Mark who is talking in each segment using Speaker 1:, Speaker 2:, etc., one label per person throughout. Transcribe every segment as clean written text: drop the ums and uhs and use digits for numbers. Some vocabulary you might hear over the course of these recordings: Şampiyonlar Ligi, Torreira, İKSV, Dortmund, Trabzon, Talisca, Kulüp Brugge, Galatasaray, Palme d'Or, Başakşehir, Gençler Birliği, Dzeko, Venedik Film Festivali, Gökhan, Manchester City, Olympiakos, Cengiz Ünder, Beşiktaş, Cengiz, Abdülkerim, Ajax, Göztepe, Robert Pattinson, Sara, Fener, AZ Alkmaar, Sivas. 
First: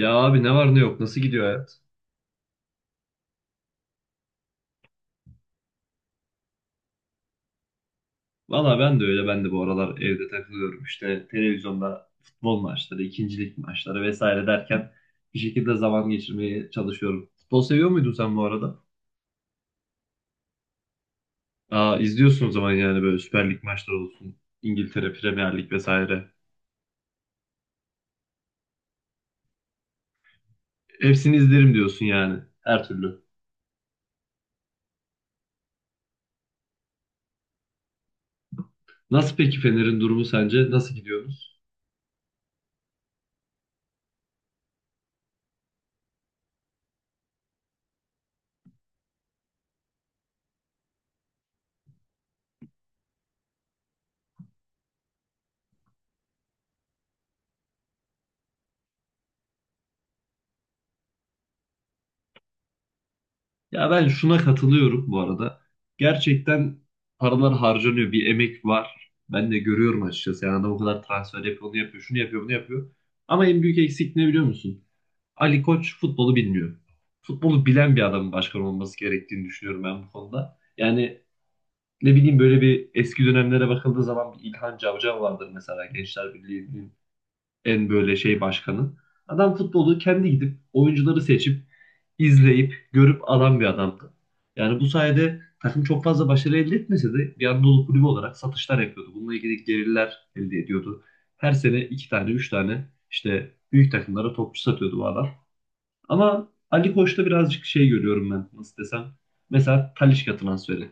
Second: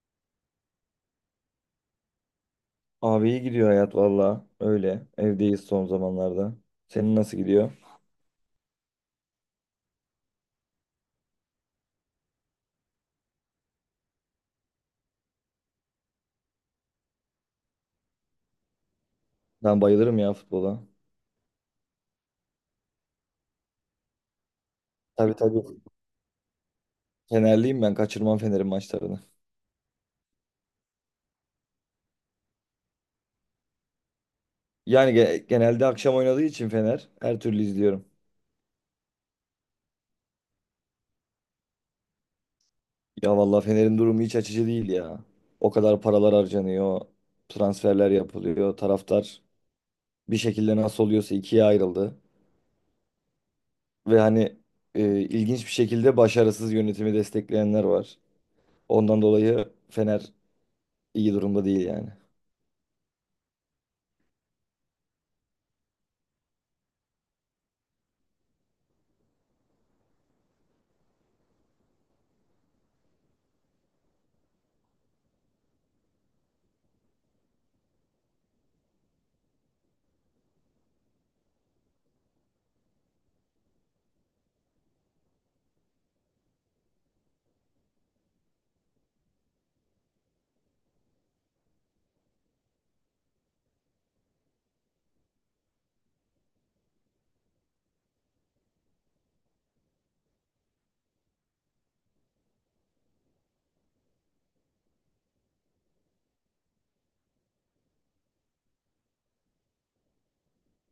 Speaker 1: Ya abi ne var ne yok nasıl gidiyor hayat?
Speaker 2: Abi iyi gidiyor hayat valla. Öyle. Evdeyiz son zamanlarda. Senin nasıl gidiyor?
Speaker 1: Valla ben de öyle ben de bu aralar evde takılıyorum işte televizyonda futbol maçları, ikincilik maçları vesaire derken bir şekilde zaman geçirmeye çalışıyorum. Futbol seviyor muydun sen bu arada?
Speaker 2: Ben bayılırım ya futbola.
Speaker 1: Aa izliyorsun o zaman yani böyle Süper Lig maçları olsun, İngiltere
Speaker 2: Tabii
Speaker 1: Premier
Speaker 2: tabii.
Speaker 1: Lig vesaire.
Speaker 2: Fenerliyim ben. Kaçırmam Fener'in maçlarını.
Speaker 1: Hepsini izlerim diyorsun yani her türlü.
Speaker 2: Yani genelde akşam oynadığı için Fener her türlü izliyorum.
Speaker 1: Nasıl peki Fener'in durumu sence? Nasıl gidiyoruz?
Speaker 2: Ya valla Fener'in durumu hiç açıcı değil ya. O kadar paralar harcanıyor. Transferler yapılıyor. Taraftar bir şekilde nasıl oluyorsa ikiye ayrıldı. Ve hani ilginç bir şekilde başarısız yönetimi destekleyenler var. Ondan dolayı Fener iyi durumda değil yani.
Speaker 1: Ya ben şuna katılıyorum bu arada. Gerçekten paralar harcanıyor. Bir emek var. Ben de görüyorum açıkçası. Yani adam o kadar transfer yapıyor, onu yapıyor, şunu yapıyor, bunu yapıyor. Ama en büyük eksik ne biliyor musun? Ali Koç futbolu bilmiyor. Futbolu bilen bir adamın başkan olması gerektiğini düşünüyorum ben bu konuda. Yani ne bileyim böyle bir eski dönemlere bakıldığı zaman bir İlhan Cavcav vardır mesela Gençler Birliği en böyle şey başkanı. Adam futbolu kendi gidip oyuncuları seçip izleyip görüp alan bir adamdı. Yani bu sayede takım çok fazla başarı elde etmese de bir Anadolu kulübü olarak satışlar yapıyordu. Bununla ilgili gelirler elde ediyordu. Her sene iki tane, üç tane işte büyük takımlara topçu satıyordu bu adam. Ama Ali Koç'ta birazcık şey görüyorum ben nasıl desem. Mesela Talisca transferi.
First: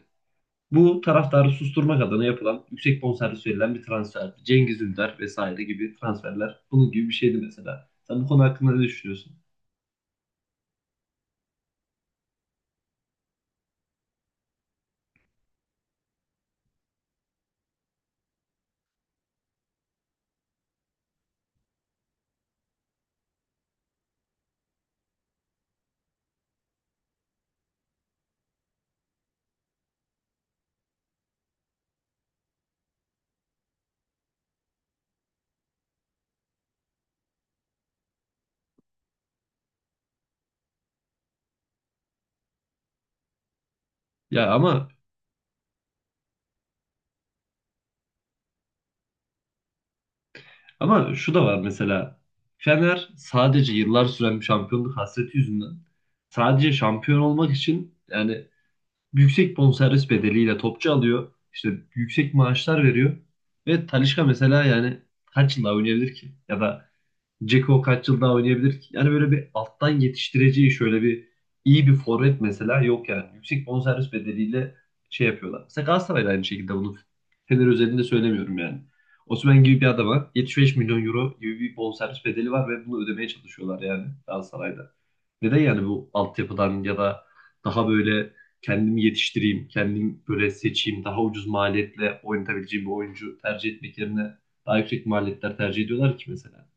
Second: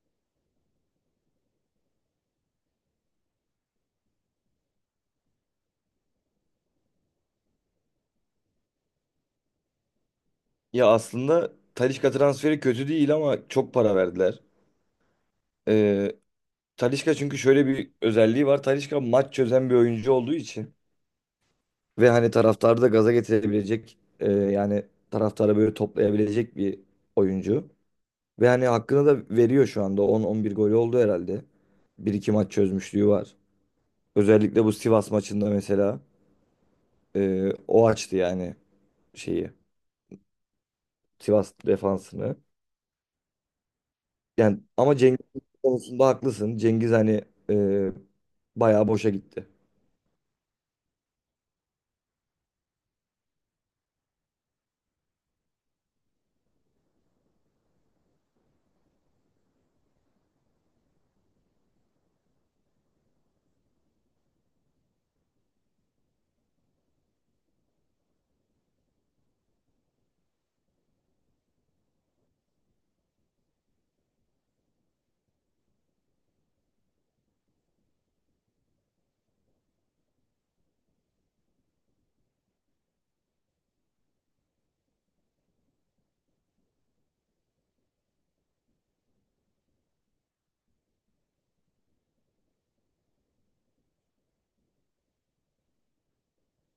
Speaker 1: Bu taraftarı susturmak adına yapılan yüksek bonservis verilen bir transferdi. Cengiz Ünder vesaire gibi transferler bunun gibi bir şeydi mesela. Sen bu konu hakkında ne düşünüyorsun?
Speaker 2: Ya aslında Talisca transferi kötü değil ama çok para verdiler. Ee, Talisca çünkü şöyle bir özelliği var. Talisca maç çözen bir oyuncu olduğu için ve hani taraftarı da gaza getirebilecek yani taraftarı böyle toplayabilecek bir oyuncu. Ve hani hakkını da veriyor şu anda. 10-11 golü oldu herhalde. Bir iki maç çözmüşlüğü var. Özellikle bu Sivas maçında mesela o açtı yani şeyi. Sivas defansını.
Speaker 1: Ya
Speaker 2: Yani
Speaker 1: ama
Speaker 2: ama Cengiz konusunda haklısın. Cengiz hani e, bayağı boşa gitti.
Speaker 1: ama şu da var mesela. Fener sadece yıllar süren bir şampiyonluk hasreti yüzünden sadece şampiyon olmak için yani yüksek bonservis bedeliyle topçu alıyor. İşte yüksek maaşlar veriyor. Ve Talisca mesela yani kaç yılda oynayabilir ki? Ya da Dzeko kaç yıl daha oynayabilir ki? Yani böyle bir alttan yetiştireceği şöyle bir iyi bir forvet mesela yok yani. Yüksek bonservis bedeliyle şey yapıyorlar. Mesela Galatasaray aynı şekilde bunu Fener özelinde söylemiyorum yani. Osimhen gibi bir adama 75 milyon euro gibi bir bonservis bedeli var ve bunu ödemeye çalışıyorlar yani Galatasaray'da. Neden yani bu altyapıdan ya da daha böyle kendimi yetiştireyim, kendim böyle seçeyim, daha ucuz maliyetle oynatabileceğim bir oyuncu tercih etmek yerine daha yüksek maliyetler tercih ediyorlar ki mesela.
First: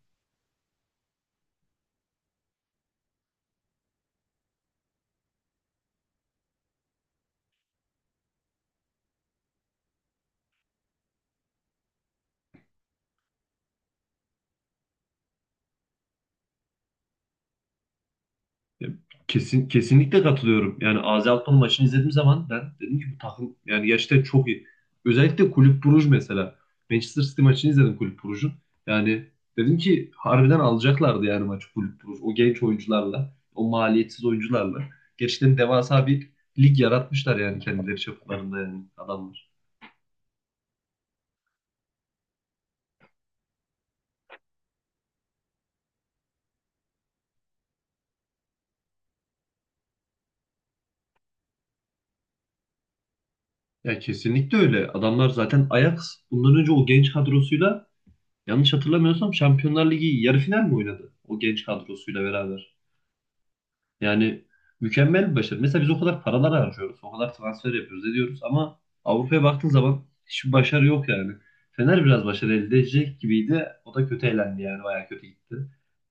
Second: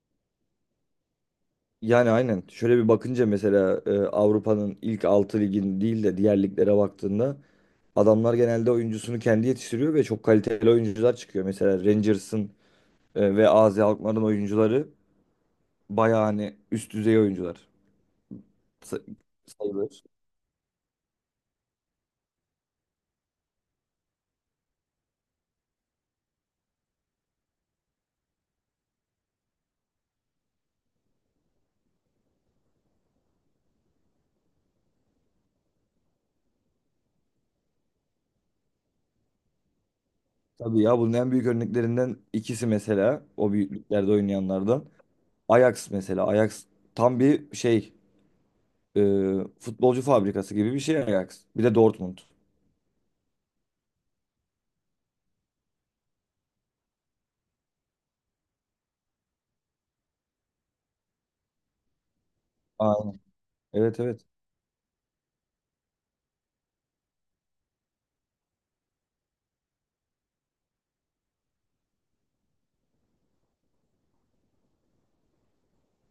Speaker 2: Yani aynen. Şöyle bir bakınca mesela Avrupa'nın ilk 6 ligin değil de diğer liglere baktığında adamlar genelde oyuncusunu kendi yetiştiriyor ve çok kaliteli oyuncular çıkıyor. Mesela Rangers'ın ve AZ Alkmaar'ın oyuncuları bayağı hani üst düzey oyuncular sa-
Speaker 1: Kesin,
Speaker 2: sayılır.
Speaker 1: kesinlikle katılıyorum. Yani AZ Alkmaar maçını izlediğim zaman ben dedim ki bu takım yani gerçekten çok iyi. Özellikle Kulüp Bruj mesela. Manchester City maçını izledim Kulüp Brugge'un. Yani dedim ki harbiden alacaklardı yani maçı Kulüp Bruj. O genç oyuncularla, o maliyetsiz oyuncularla. Gerçekten devasa bir lig yaratmışlar yani kendileri çaplarında yani adamlar.
Speaker 2: Tabii ya bunun en büyük örneklerinden ikisi mesela o büyüklüklerde oynayanlardan. Ajax mesela. Ajax tam bir şey e, futbolcu fabrikası gibi bir şey Ajax. Bir de Dortmund.
Speaker 1: Ya kesinlikle öyle. Adamlar zaten Ajax bundan önce o genç kadrosuyla yanlış hatırlamıyorsam Şampiyonlar Ligi yarı final mi oynadı? O genç kadrosuyla beraber.
Speaker 2: Aynen. Evet evet.
Speaker 1: Yani mükemmel bir başarı. Mesela biz o kadar paralar harcıyoruz, o kadar transfer yapıyoruz, ediyoruz ama Avrupa'ya baktığın zaman hiçbir başarı yok yani. Fener biraz başarı elde edecek gibiydi. O da kötü elendi yani, bayağı kötü gitti.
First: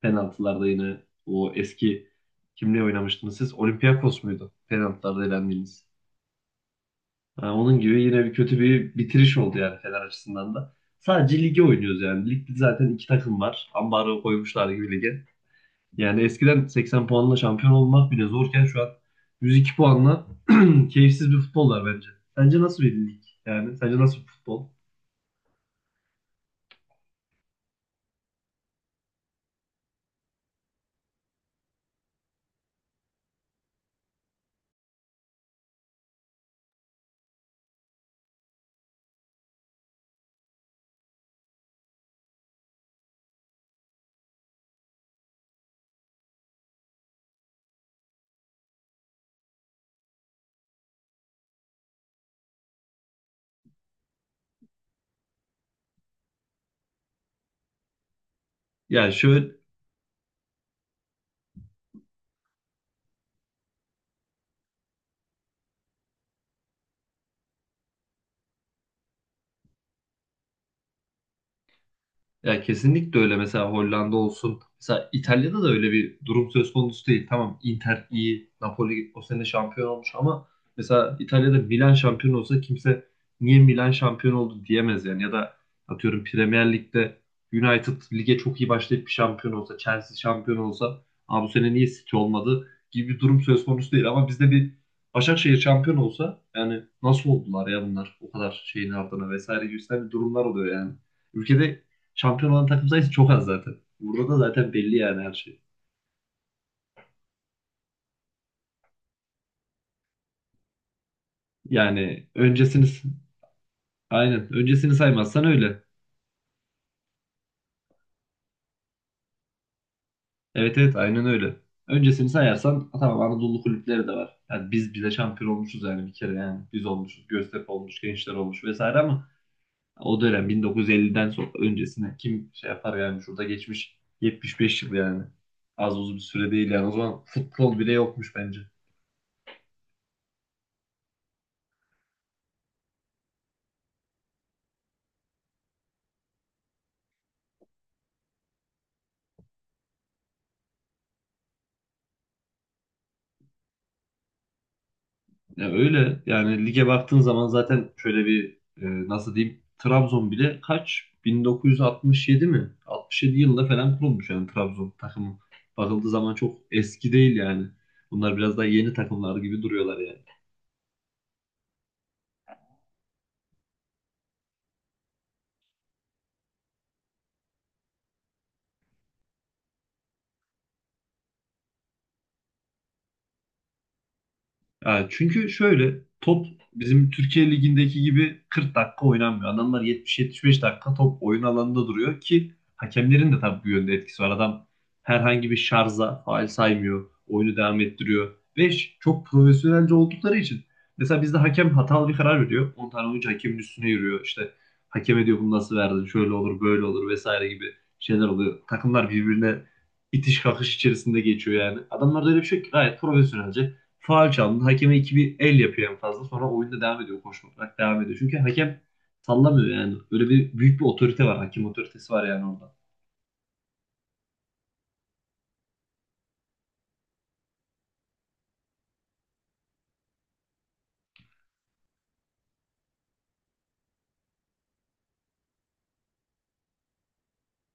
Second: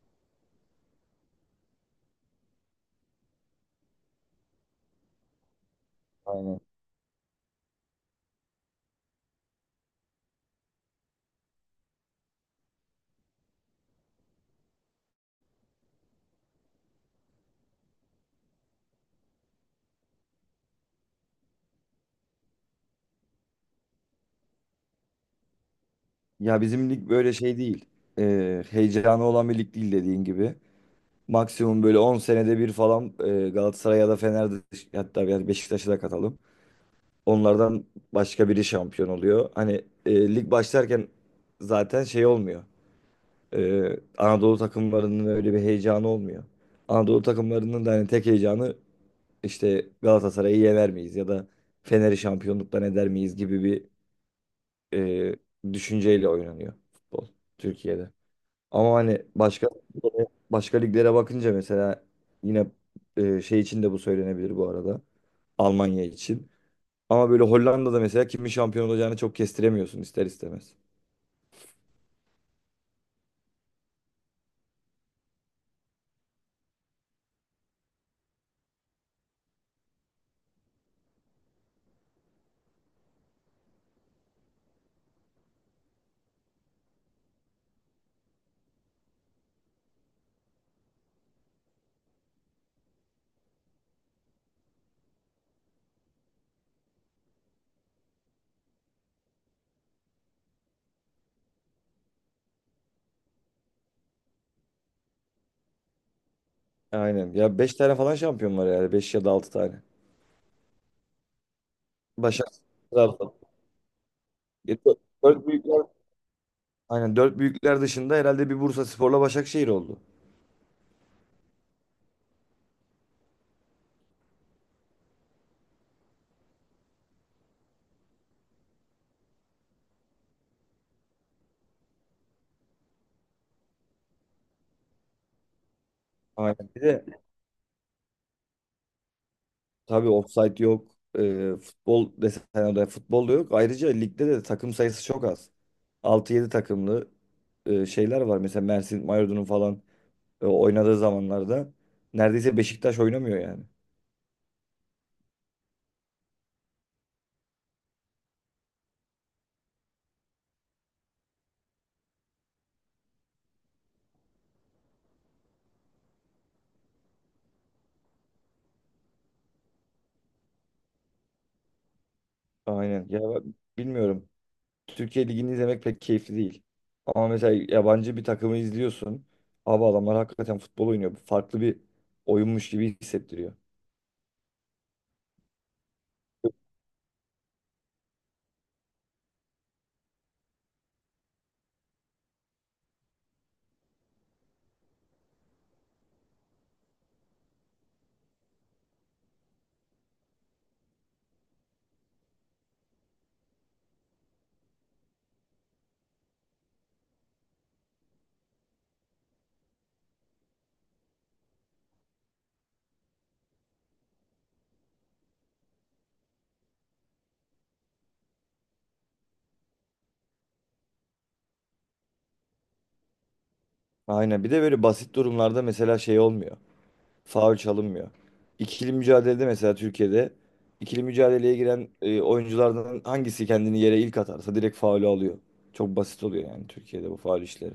Speaker 1: Penaltılarda yine o eski kimle oynamıştınız siz? Olympiakos muydu? Penaltılarda elendiğiniz.
Speaker 2: Aynen.
Speaker 1: Ha, onun gibi yine bir kötü bir bitiriş oldu yani Fener açısından da. Sadece lige oynuyoruz yani. Ligde zaten iki takım var. Ambargo koymuşlar gibi lige. Yani eskiden 80 puanla şampiyon olmak bile zorken şu an 102 puanla keyifsiz bir futbol var bence. Sence nasıl bir lig? Yani sence nasıl bir futbol?
Speaker 2: Ya bizim lig böyle şey değil. Heyecanı olan bir lig değil dediğin gibi. Maksimum böyle 10 senede bir falan Galatasaray ya da Fener'de hatta yani Beşiktaş'ı da katalım. Onlardan başka biri şampiyon oluyor. Hani lig başlarken zaten şey olmuyor. Anadolu takımlarının öyle bir heyecanı olmuyor. Anadolu takımlarının da hani tek heyecanı işte Galatasaray'ı yener miyiz ya da Fener'i şampiyonluktan eder miyiz gibi bir düşünceyle oynanıyor futbol Türkiye'de. Ama
Speaker 1: Yani
Speaker 2: hani
Speaker 1: şöyle
Speaker 2: başka başka liglere bakınca mesela yine şey için de bu söylenebilir bu arada. Almanya için. Ama böyle Hollanda'da mesela kimin şampiyon olacağını çok kestiremiyorsun ister istemez.
Speaker 1: ya kesinlikle öyle. Mesela Hollanda olsun. Mesela İtalya'da da öyle bir durum söz konusu değil. Tamam Inter iyi, Napoli o sene şampiyon olmuş ama mesela İtalya'da Milan şampiyon olsa kimse niye Milan şampiyon oldu diyemez yani. Ya da atıyorum Premier Lig'de United lige çok iyi başlayıp bir şampiyon olsa, Chelsea şampiyon olsa, Aa, bu sene niye City olmadı gibi bir durum söz konusu değil. Ama bizde bir Başakşehir şampiyon olsa yani nasıl oldular ya bunlar o kadar şeyin ardına vesaire gibi bir durumlar oluyor yani. Ülkede şampiyon olan takım sayısı çok az zaten. Burada da zaten belli yani her şey.
Speaker 2: Aynen. Ya beş tane falan şampiyon var yani. Beş ya da 6 tane.
Speaker 1: Yani
Speaker 2: Başakşehir,
Speaker 1: öncesini
Speaker 2: Trabzon.
Speaker 1: aynen öncesini saymazsan
Speaker 2: 4
Speaker 1: öyle.
Speaker 2: büyükler. Aynen 4 büyükler dışında herhalde bir Bursaspor'la Başakşehir oldu.
Speaker 1: Evet evet aynen öyle. Öncesini sayarsan tamam Anadolu kulüpleri de var. Yani biz bize şampiyon olmuşuz yani bir kere yani biz olmuşuz. Göztepe olmuş, Gençler olmuş vesaire ama o dönem 1950'den sonra öncesine kim şey yapar yani şurada geçmiş 75 yıl yani. Az uzun bir süre
Speaker 2: Aynen.
Speaker 1: değil
Speaker 2: Bir
Speaker 1: yani. O
Speaker 2: de
Speaker 1: zaman futbol bile yokmuş bence.
Speaker 2: tabii offside yok. Futbol desen oraya futbol da yok. Ayrıca ligde de takım sayısı çok az. Altı yedi takımlı şeyler var. Mesela Mersin, Mardin'in falan oynadığı zamanlarda neredeyse Beşiktaş oynamıyor yani.
Speaker 1: Ya öyle yani lige baktığın zaman zaten şöyle bir e, nasıl diyeyim Trabzon bile kaç 1967 mi? 67 yılında falan kurulmuş yani Trabzon takımı. Bakıldığı zaman çok eski değil yani. Bunlar biraz daha yeni takımlar gibi duruyorlar yani.
Speaker 2: Aynen. Ya bak, bilmiyorum. Türkiye Ligi'ni izlemek pek keyifli değil. Ama mesela yabancı bir takımı izliyorsun. Abi adamlar hakikaten futbol oynuyor. Farklı bir oyunmuş gibi hissettiriyor.
Speaker 1: Ya çünkü şöyle top bizim Türkiye Ligi'ndeki gibi 40 dakika oynanmıyor. Adamlar 70-75 dakika top oyun alanında duruyor ki hakemlerin de tabii bu yönde etkisi var. Adam herhangi bir şarza faul saymıyor. Oyunu devam ettiriyor. Ve çok profesyonelce oldukları için. Mesela bizde hakem hatalı bir karar veriyor. 10 tane oyuncu hakemin üstüne yürüyor. İşte hakeme diyor bunu nasıl verdin? Şöyle olur böyle olur vesaire gibi şeyler oluyor. Takımlar birbirine itiş kakış içerisinde geçiyor yani. Adamlarda öyle bir şey yok ki gayet profesyonelce. Faul çaldın. Hakeme iki bir el yapıyor en fazla. Sonra oyunda devam ediyor. Koşmak devam ediyor. Çünkü hakem sallamıyor yani. Böyle bir büyük bir otorite var. Hakem otoritesi var yani orada.
Speaker 2: Aynen. Bir de böyle basit durumlarda mesela şey olmuyor. Faul çalınmıyor. İkili mücadelede mesela Türkiye'de ikili mücadeleye giren oyunculardan hangisi kendini yere ilk atarsa direkt faulü alıyor. Çok basit oluyor yani Türkiye'de bu faul işleri.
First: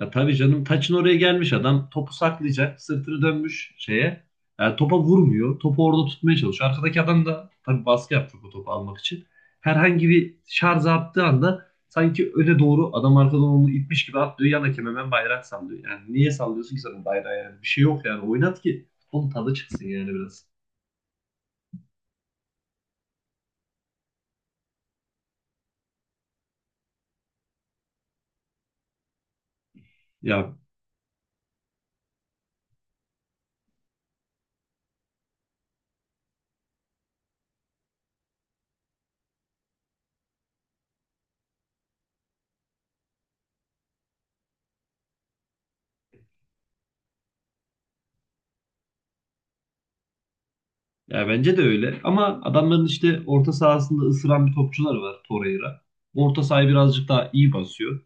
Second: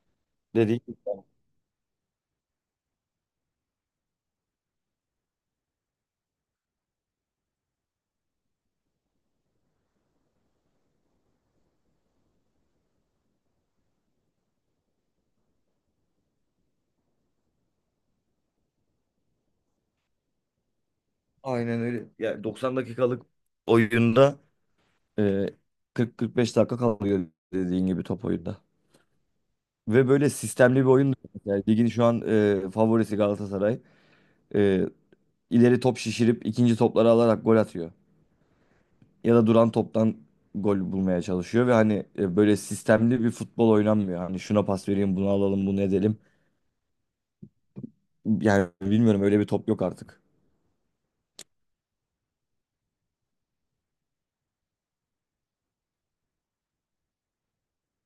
Speaker 1: Ya tabii canım
Speaker 2: Dediğim
Speaker 1: taçın
Speaker 2: gibi.
Speaker 1: oraya gelmiş adam. Topu saklayacak. Sırtını dönmüş şeye. Yani topa vurmuyor. Topu orada tutmaya çalışıyor. Arkadaki adam da tabii baskı yapacak o topu almak için. Herhangi bir şarj attığı anda sanki öne doğru adam arkadan onu itmiş gibi atlıyor. Yan hakem hemen bayrak sallıyor. Yani niye sallıyorsun ki sen bayrağı yani? Bir şey yok yani. Oynat ki. Onun tadı çıksın yani biraz.
Speaker 2: Aynen öyle. Yani 90 dakikalık oyunda Ee, 40-45 dakika kalıyor dediğin gibi top oyunda. Ve böyle
Speaker 1: Ya,
Speaker 2: sistemli bir oyun da yok. Yani ligin şu an favorisi Galatasaray. E, ileri top şişirip ikinci topları alarak gol atıyor. Ya da duran toptan gol bulmaya çalışıyor ve hani böyle sistemli bir futbol oynanmıyor. Hani şuna pas vereyim, bunu alalım, bunu edelim. Yani bilmiyorum öyle bir top yok artık.
Speaker 1: ya, bence de öyle. Ama adamların işte orta sahasında ısıran bir topçular var Torreira. Orta sahayı birazcık daha iyi basıyor.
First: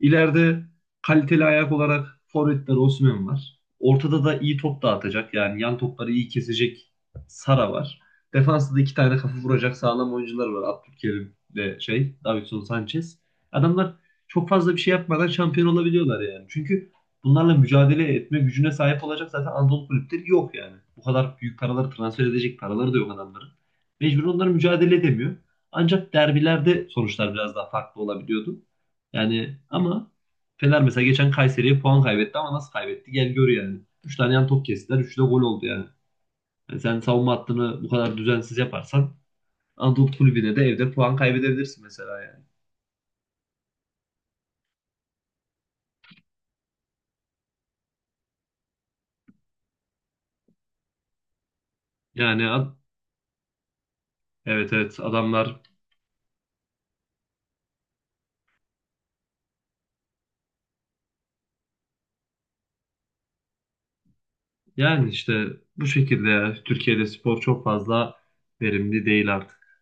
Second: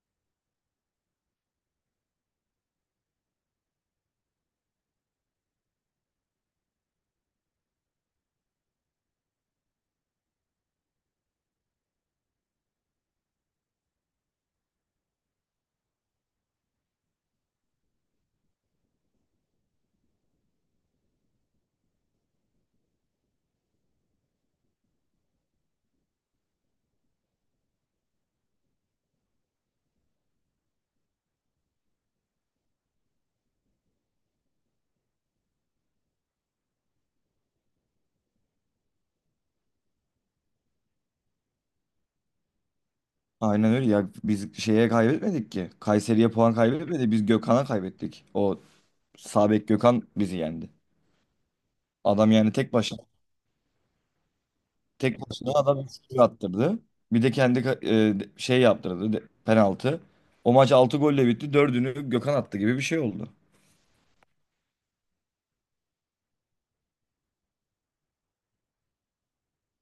Speaker 1: İleride kaliteli ayak olarak forvetler Osimhen var. Ortada da iyi top dağıtacak yani yan topları iyi kesecek Sara var. Defansta da iki tane kafa vuracak sağlam oyuncular var. Abdülkerim ve şey Davinson Sanchez. Adamlar çok fazla bir şey yapmadan şampiyon olabiliyorlar yani. Çünkü bunlarla mücadele etme gücüne sahip olacak zaten Anadolu kulüpleri yok yani. Bu kadar büyük paraları transfer edecek paraları da yok adamların. Mecbur onlar mücadele edemiyor. Ancak derbilerde sonuçlar biraz daha farklı olabiliyordu. Yani ama Fener mesela geçen Kayseri'ye puan kaybetti ama nasıl kaybetti? Gel gör yani. Üç tane yan top kestiler. 3'ü de gol oldu yani. Yani sen savunma hattını bu kadar düzensiz yaparsan Anadolu Kulübü'ne de evde puan kaybedebilirsin mesela yani.
Speaker 2: Aynen öyle ya biz şeye kaybetmedik ki. Kayseri'ye puan kaybetmedi. Biz Gökhan'a kaybettik. O sağ bek Gökhan bizi yendi. Adam
Speaker 1: Yani
Speaker 2: yani tek başına.
Speaker 1: evet evet
Speaker 2: Tek başına
Speaker 1: adamlar
Speaker 2: adam 3 attırdı. Bir de şey yaptırdı penaltı. O maç 6 golle bitti. Dördünü Gökhan attı gibi bir şey oldu.
Speaker 1: yani işte bu şekilde ya. Türkiye'de spor çok fazla verimli değil artık.